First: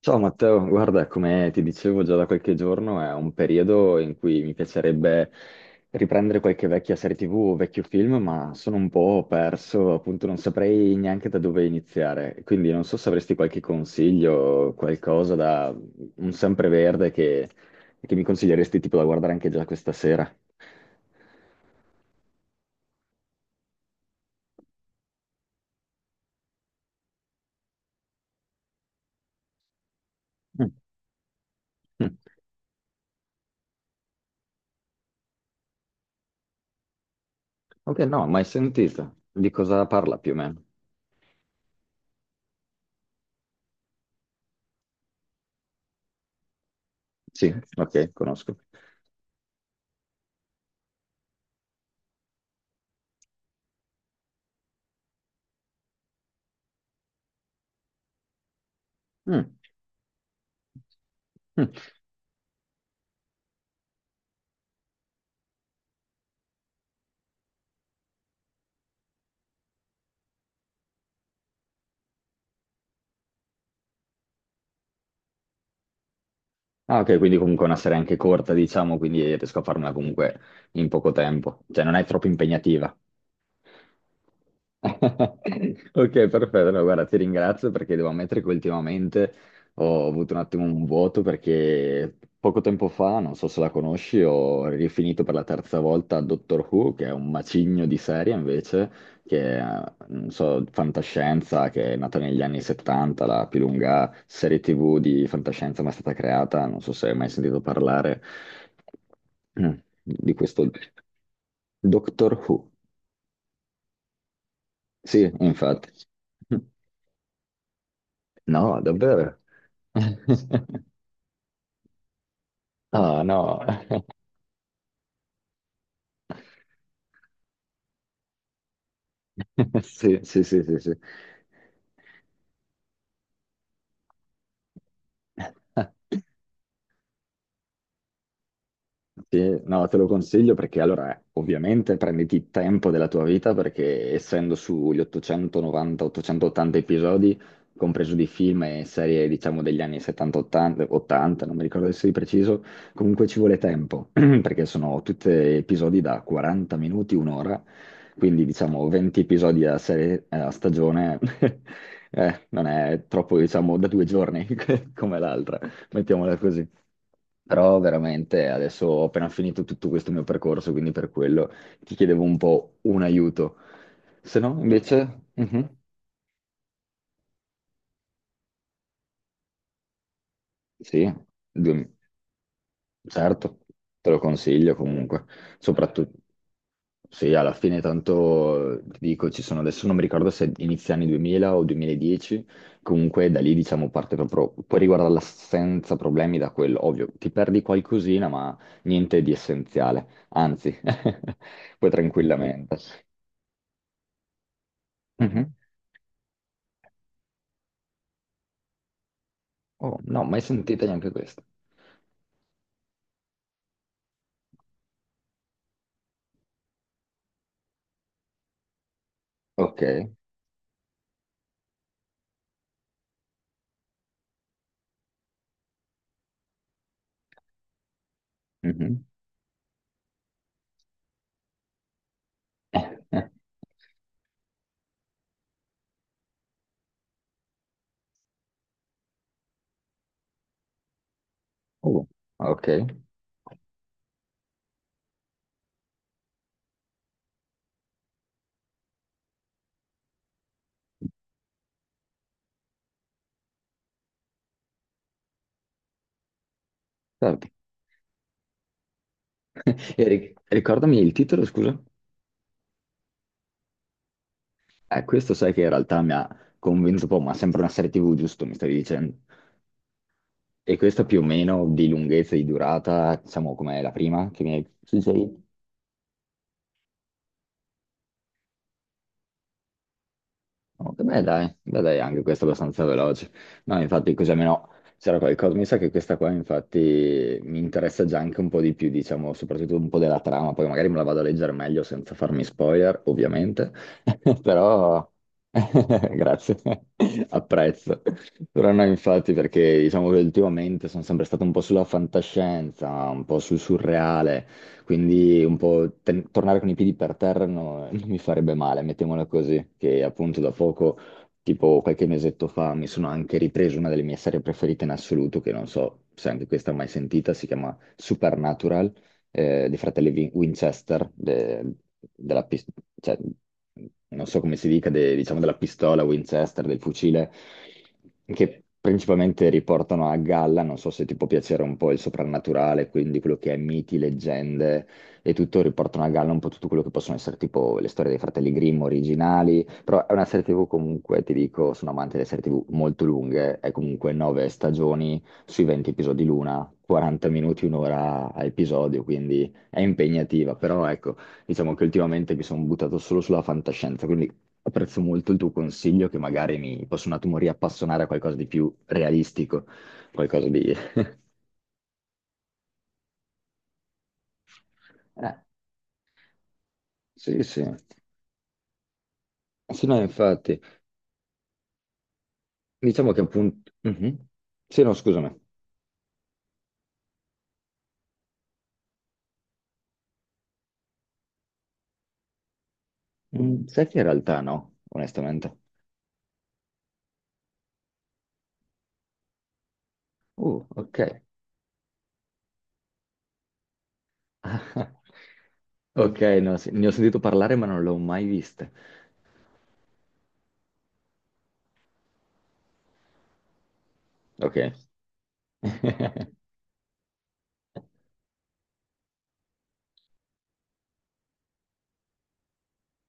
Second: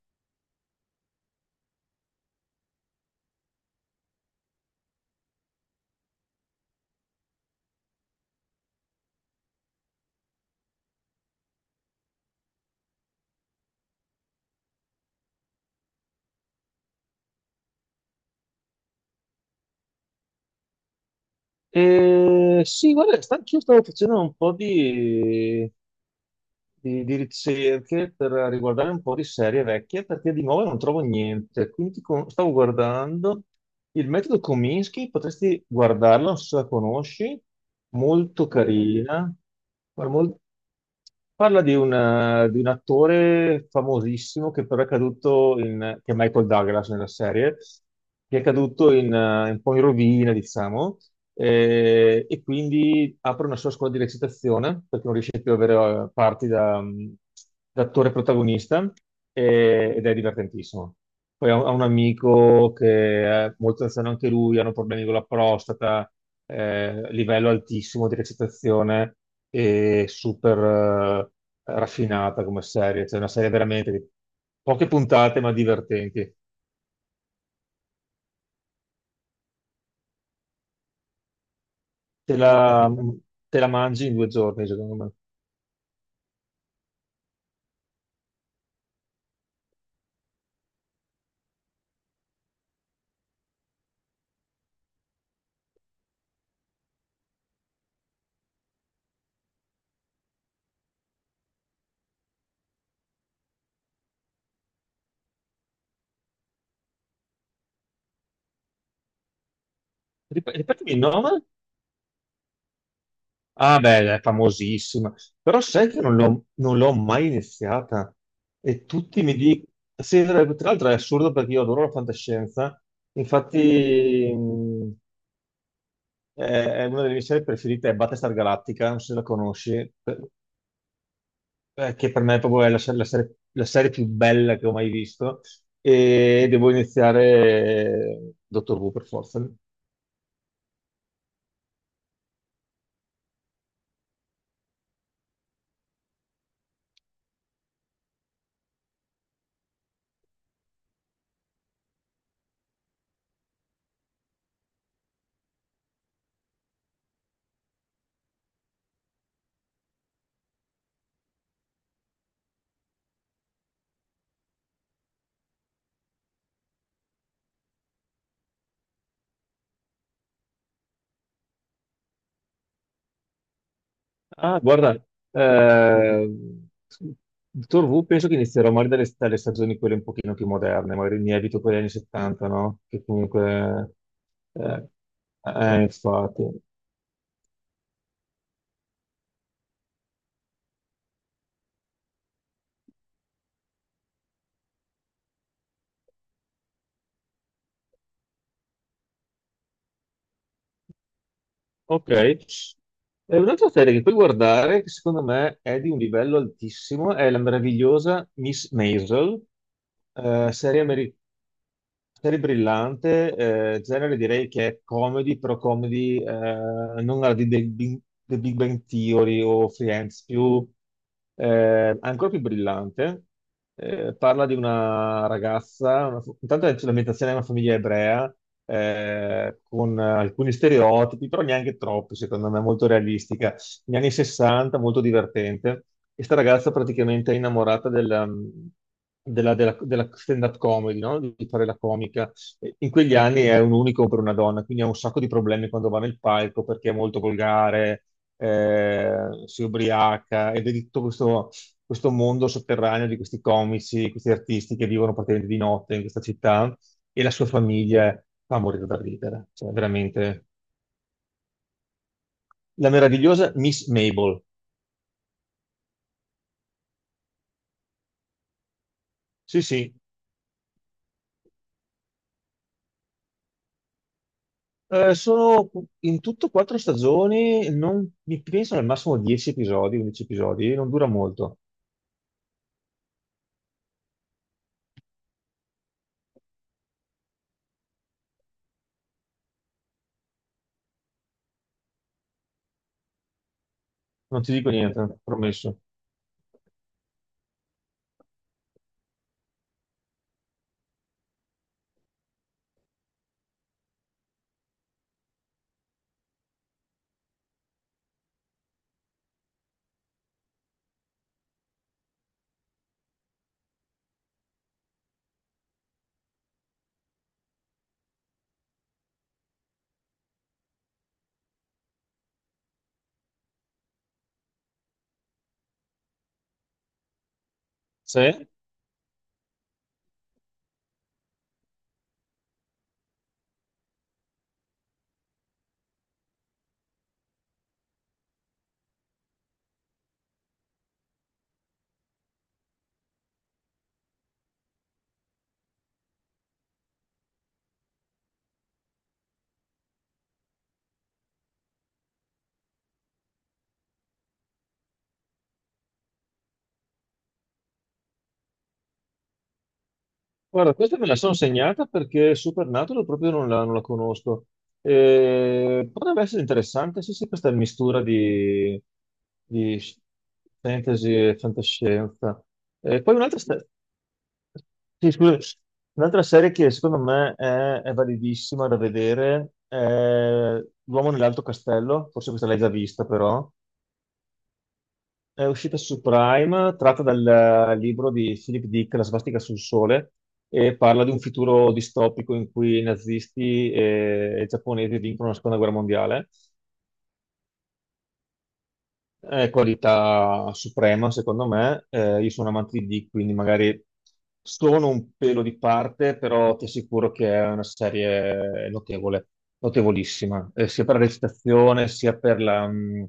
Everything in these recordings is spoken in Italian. Ciao Matteo, guarda, come ti dicevo già da qualche giorno, è un periodo in cui mi piacerebbe riprendere qualche vecchia serie TV o vecchio film, ma sono un po' perso, appunto non saprei neanche da dove iniziare. Quindi non so se avresti qualche consiglio, qualcosa da un sempreverde che mi consiglieresti tipo da guardare anche già questa sera. Eh, sì, guarda, anch'io stavo facendo un po' di ricerche per riguardare un po' di serie vecchie perché di nuovo Mm. non trovo niente. Quindi Mm. Stavo guardando il metodo Kominsky, potresti guardarla, non so se la conosci, Ok, no, mai molto sentita. carina, Di cosa guarda, parla più o mol- meno? Parla di un attore famosissimo che però è caduto in, che è Michael Douglas nella Sì, serie, ok, che è conosco. caduto in, un po' in rovina, diciamo, e quindi apre una sua scuola di recitazione perché non riesce più ad avere parti da, da attore protagonista Mm. Ed è divertentissimo. Poi ho Mm. ho un amico che è molto anziano anche lui, hanno problemi con la prostata, livello altissimo di recitazione e super raffinata come serie, cioè una serie veramente di poche puntate ma divertenti. Ah, ok, quindi comunque è una serie anche corta, diciamo, quindi riesco a farmela comunque in poco tempo. Cioè, non è troppo Te la, impegnativa. te la mangi in 2 giorni, secondo me. Ok, perfetto. No, guarda, ti ringrazio perché devo ammettere che ultimamente ho avuto un attimo un vuoto perché poco tempo fa, non so se la conosci, ho rifinito per la terza volta Doctor Who, che è un macigno di serie invece, che non so, fantascienza, che è nata negli anni 70, la più lunga serie TV di fantascienza mai stata creata, non so se hai mai sentito parlare mm, di Rip- questo Ripetimi il nome? Doctor Who. Ah, beh, è famosissima. Sì, Però sai infatti. che non l'ho mai iniziata. No, E tutti mi davvero? dicono... Sì, tra l'altro è assurdo perché io adoro la fantascienza. Ah, no. Infatti, è è una delle mie serie preferite, è Battlestar Galactica, non so se la conosci, Sì, sì, sì, sì, sì. Che per me proprio è la serie più bella che ho mai visto. E devo iniziare Dottor Who per forza. Sì, no, te lo consiglio perché allora ovviamente prenditi il tempo della tua vita perché essendo sugli 890-880 episodi, compreso di film e serie diciamo degli anni 70-80, 80, non mi ricordo adesso di preciso, comunque ci vuole tempo perché sono tutti episodi da 40 minuti, un'ora, quindi diciamo 20 episodi a, serie, a stagione non è troppo diciamo da 2 giorni come l'altra mettiamola così. Però veramente adesso ho appena finito tutto questo mio percorso, quindi per quello ti chiedevo un po' un aiuto. Se no, Ah, guarda, invece, ehm, Dottor Who penso che inizierò magari dalle stagioni quelle un pochino più moderne, sì, magari mi evito quelle anni du- 70, no? Che certo, comunque... te lo consiglio Eh, comunque, eh, soprattutto. infatti. Sì, alla fine tanto ti dico, ci sono adesso non mi ricordo se inizia anni 2000 o 2010, comunque da lì diciamo parte proprio, puoi riguardarla senza problemi da quello, ovvio, ti perdi qualcosina ma niente di essenziale, anzi, puoi Ok. tranquillamente. E un'altra serie che puoi guardare, che secondo Mhm. me è di un livello altissimo, è la meravigliosa Miss Maisel, Oh, no, mai serie sentita neanche americana. questa. Serie brillante, genere direi che è comedy, però comedy non alla di The Big Bang Theory o Ok. Friends, più, ancora più brillante. Parla di una ragazza, intanto è sull'ambientazione di una famiglia ebrea, Mhm. Con alcuni stereotipi, però neanche troppi, secondo me, molto realistica negli anni 60, molto divertente. E sta ragazza praticamente è innamorata della stand-up comedy, no? Di fare la Oh, comica. ok. E in quegli anni è un unico per una donna, quindi ha un sacco di problemi quando va nel palco perché è molto volgare, eh, si ubriaca ed è di tutto questo mondo sotterraneo di questi comici, questi artisti che vivono praticamente di notte in questa città e la sua Certo. famiglia fa morire da ridere. Cioè, E veramente ricordami il titolo, scusa? la meravigliosa Miss Mabel. Questo sai che in realtà mi ha convinto un po', ma sempre una serie TV, giusto, mi stavi dicendo? Sì, sì. E questa più o meno di lunghezza e di durata, diciamo, com'è la prima che mi hai... Sì, Eh, sì. sono in tutto quattro stagioni, non, mi penso al massimo 10 episodi, 11 episodi, non Oh, che dura beh, dai, molto, beh, dai, anche questo è abbastanza veloce. No, infatti, così almeno c'era qualcosa. Mi sa che questa qua, infatti, mi interessa già anche un po' di più, diciamo, soprattutto un po' della trama. Poi magari me la vado a leggere meglio senza farmi spoiler, ovviamente. non ti dico Però, niente, promesso. grazie, apprezzo. Però no, infatti, perché diciamo che ultimamente sono sempre stato un po' sulla fantascienza, un po' sul surreale. Quindi un po' tornare con i piedi per terra non mi farebbe male, mettiamola così, che appunto da poco, tipo qualche mesetto fa, mi sono anche ripreso una delle mie serie preferite in assoluto, che non so se anche questa mai sentita, si chiama Supernatural dei fratelli Winchester, della pis- cioè, non so come si dica, diciamo della pistola Winchester, del fucile, Sì? che principalmente riportano a galla, non so se ti può piacere un po' il soprannaturale, quindi quello che è miti, leggende e tutto, riportano a galla un po' tutto quello che possono essere tipo le storie dei fratelli Grimm originali, però è una serie TV comunque, ti dico, sono amante delle serie TV molto lunghe, è comunque nove stagioni sui 20 episodi l'una, 40 minuti, un'ora a episodio, quindi è impegnativa, però ecco, diciamo che ultimamente mi sono buttato solo sulla fantascienza, quindi apprezzo molto il tuo consiglio che magari mi posso un attimo riappassionare a qualcosa di più realistico, qualcosa di... Guarda, questa me la sono segnata perché Supernatural proprio non la conosco. Eh, Potrebbe essere interessante, sì, sì, sì, questa sì. mistura di Sì, no, infatti, fantasy e fantascienza. Eh, diciamo poi che un'altra appunto... Mhm. Sì, no, sì, scusami. scusa, un'altra serie che secondo me è validissima da vedere è L'uomo nell'alto castello, forse questa l'hai già vista però, Mm, sai che in realtà no, è onestamente. uscita su Prime, tratta dal libro di Philip Dick, La svastica sul sole, e parla Ok. di un futuro distopico in cui i nazisti e i giapponesi vincono la seconda guerra Ok, mondiale. no, sì, ne ho sentito parlare ma non l'ho mai vista. È qualità suprema, secondo me. Io sono amante di Dick, quindi magari Ok. sono un pelo di parte, però ti assicuro che è una serie notevole, notevolissima, sia per la recitazione, sia per la, mh,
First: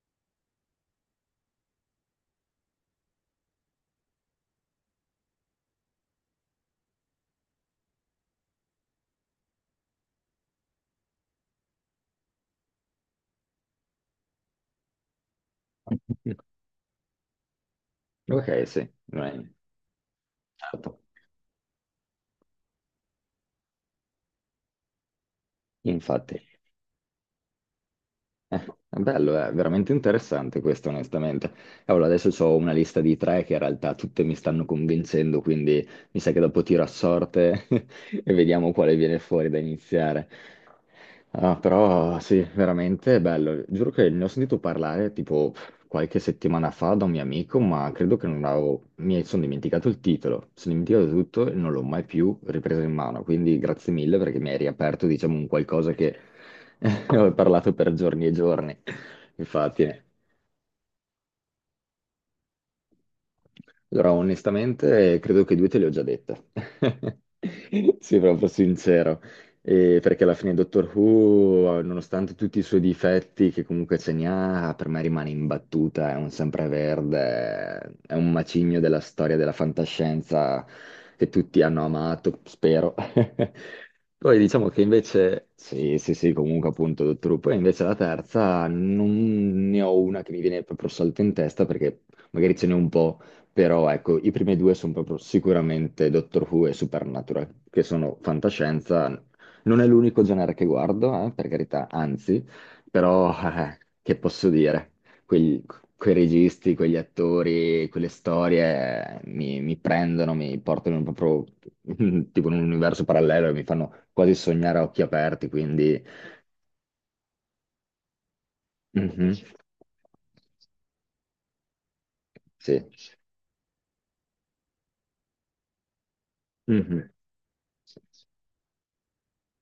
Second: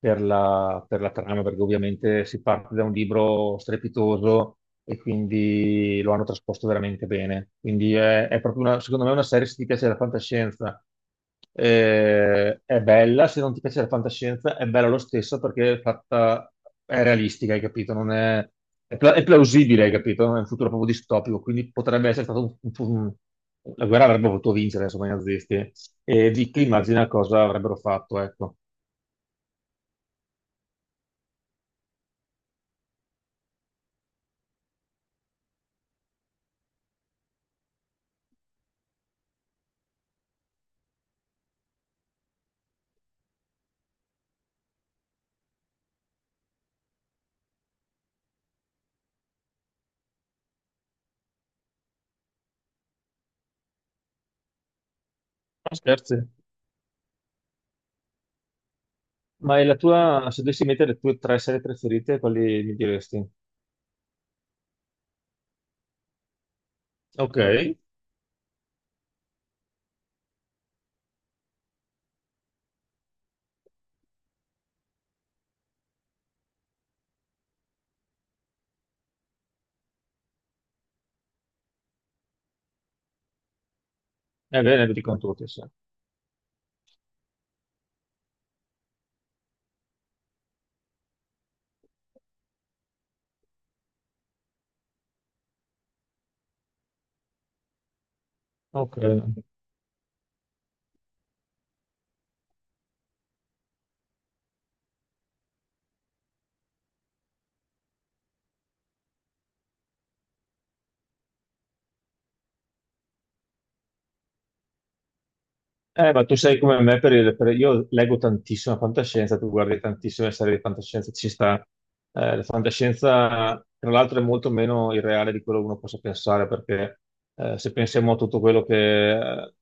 per la, per la trama, perché ovviamente si parte da un libro strepitoso e quindi lo hanno trasposto veramente bene. Quindi è proprio una, secondo me, una serie, se ti piace la fantascienza è bella, se non ti piace la fantascienza, è bella lo stesso perché è fatta, è realistica, hai capito? Non è, Ok, sì, è non è- plausibile, hai capito? Non è un futuro proprio certo. distopico, quindi potrebbe essere stato la guerra avrebbe potuto vincere, insomma, i nazisti. E Infatti, Vicky immagina cosa avrebbero fatto, ecco. è bello, è veramente interessante questo, onestamente. Allora, adesso ho una lista di tre che in realtà tutte mi stanno convincendo, quindi mi sa che dopo tiro a sorte e vediamo quale viene fuori da iniziare. Ah, però sì, veramente è bello. Giuro che ne ho sentito parlare tipo qualche settimana fa da un mio amico, ma credo che non avevo... mi sono dimenticato il titolo, sono dimenticato tutto e non l'ho mai più ripreso in mano, quindi grazie mille perché mi hai riaperto, diciamo, un Ma qualcosa che scherzi. ho parlato per giorni e giorni. Ma è la Infatti. tua, se dovessi mettere le tue tre serie preferite, quali mi diresti? Allora, onestamente, credo che due te le ho già dette. Ok, è Sì, proprio sincero. Perché alla fine Doctor Who, nonostante tutti i suoi difetti, che comunque ce ne ha, per me rimane imbattuta, è un sempreverde, è un macigno della storia della fantascienza che tutti hanno amato, spero. Poi diciamo che bene, vi dicono tutti, invece, sì. sì, sì, sì, comunque appunto Doctor Who, poi invece la terza non ne ho una che mi viene proprio salto in testa perché magari ce n'è un po'. Però ecco, i primi due sono proprio sicuramente Doctor Who e Supernatural, che sono Ok. fantascienza. Non è l'unico genere che guardo, per carità, anzi, però che posso dire? Quegli- quei registi, quegli attori, quelle storie mi prendono, mi portano proprio tipo in un universo parallelo e mi fanno quasi sognare a occhi aperti, quindi... Ma tu sei come me, io leggo tantissima mhm, fantascienza, tu guardi tantissime serie di fantascienza, ci sta. La sì. fantascienza, tra l'altro, è molto meno irreale di quello che uno possa pensare, perché Mhm. Se pensiamo a tutto quello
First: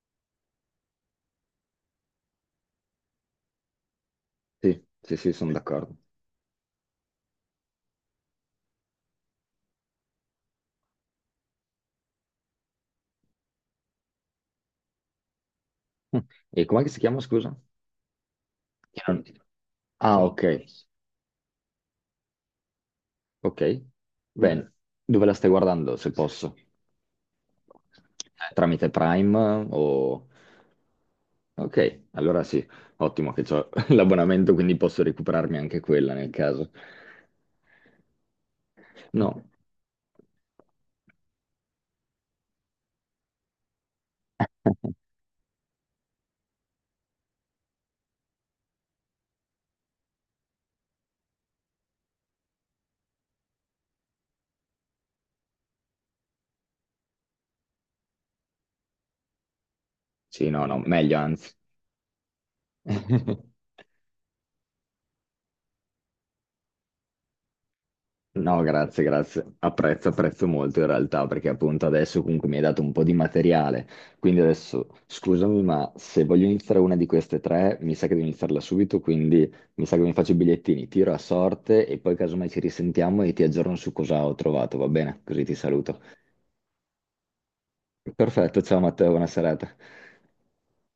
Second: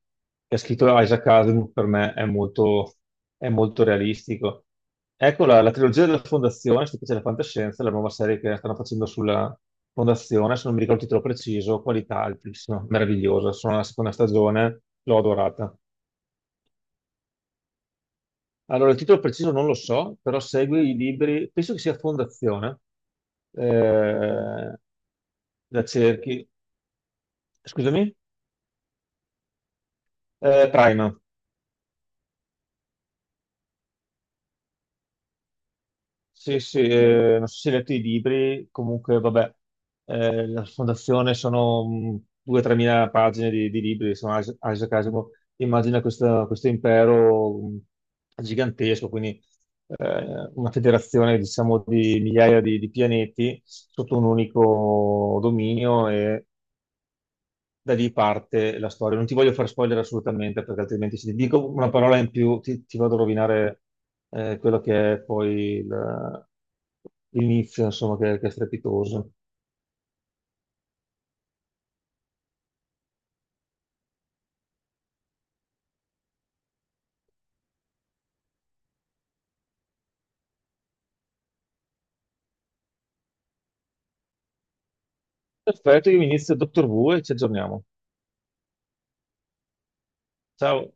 che ha scritto Isaac Asimov, per me è molto realistico. Sì, sì, sì, Ecco sono la d'accordo. trilogia della Fondazione, se ti piace la fantascienza, è la nuova serie che stanno facendo sulla Fondazione, se non mi ricordo il titolo preciso, qualità altissima, meravigliosa, sono alla seconda stagione, l'ho adorata. E com'è che si chiama, scusa? Allora, il Che titolo non ti trovo. preciso non lo so, Ah, però ok, segue i libri, penso che sia Fondazione, ok. Bene. eh, Dove la stai da guardando, se Cerchi, posso? scusami, Tramite Prime o... Prima. Ok, allora sì, ottimo che ho l'abbonamento, quindi posso recuperarmi anche quella nel Sì, caso. sì, non so se hai letto i libri, comunque No, vabbè, la fondazione sono 2-3 mila pagine di libri, insomma, Isaac Asimov immagina questo impero gigantesco, quindi una federazione diciamo di migliaia di pianeti sotto un unico dominio e da lì parte la storia. Non ti voglio far spoiler sì, no, assolutamente, no, perché altrimenti meglio se ti anzi. dico una parola in più ti vado a rovinare quello che è poi l'inizio, insomma, che è No, grazie, strepitoso. grazie. Apprezzo, apprezzo molto in realtà perché appunto adesso comunque mi hai dato un po' di materiale. Quindi adesso scusami, ma se voglio iniziare una di queste tre, mi sa che devo iniziarla subito, quindi mi sa che mi faccio i bigliettini, tiro a sorte e poi casomai ci risentiamo e ti aggiorno su cosa ho trovato, va bene? Così ti saluto. Perfetto, io inizio Dottor Who e ci aggiorniamo. Perfetto, ciao Matteo, buona serata. Ciao.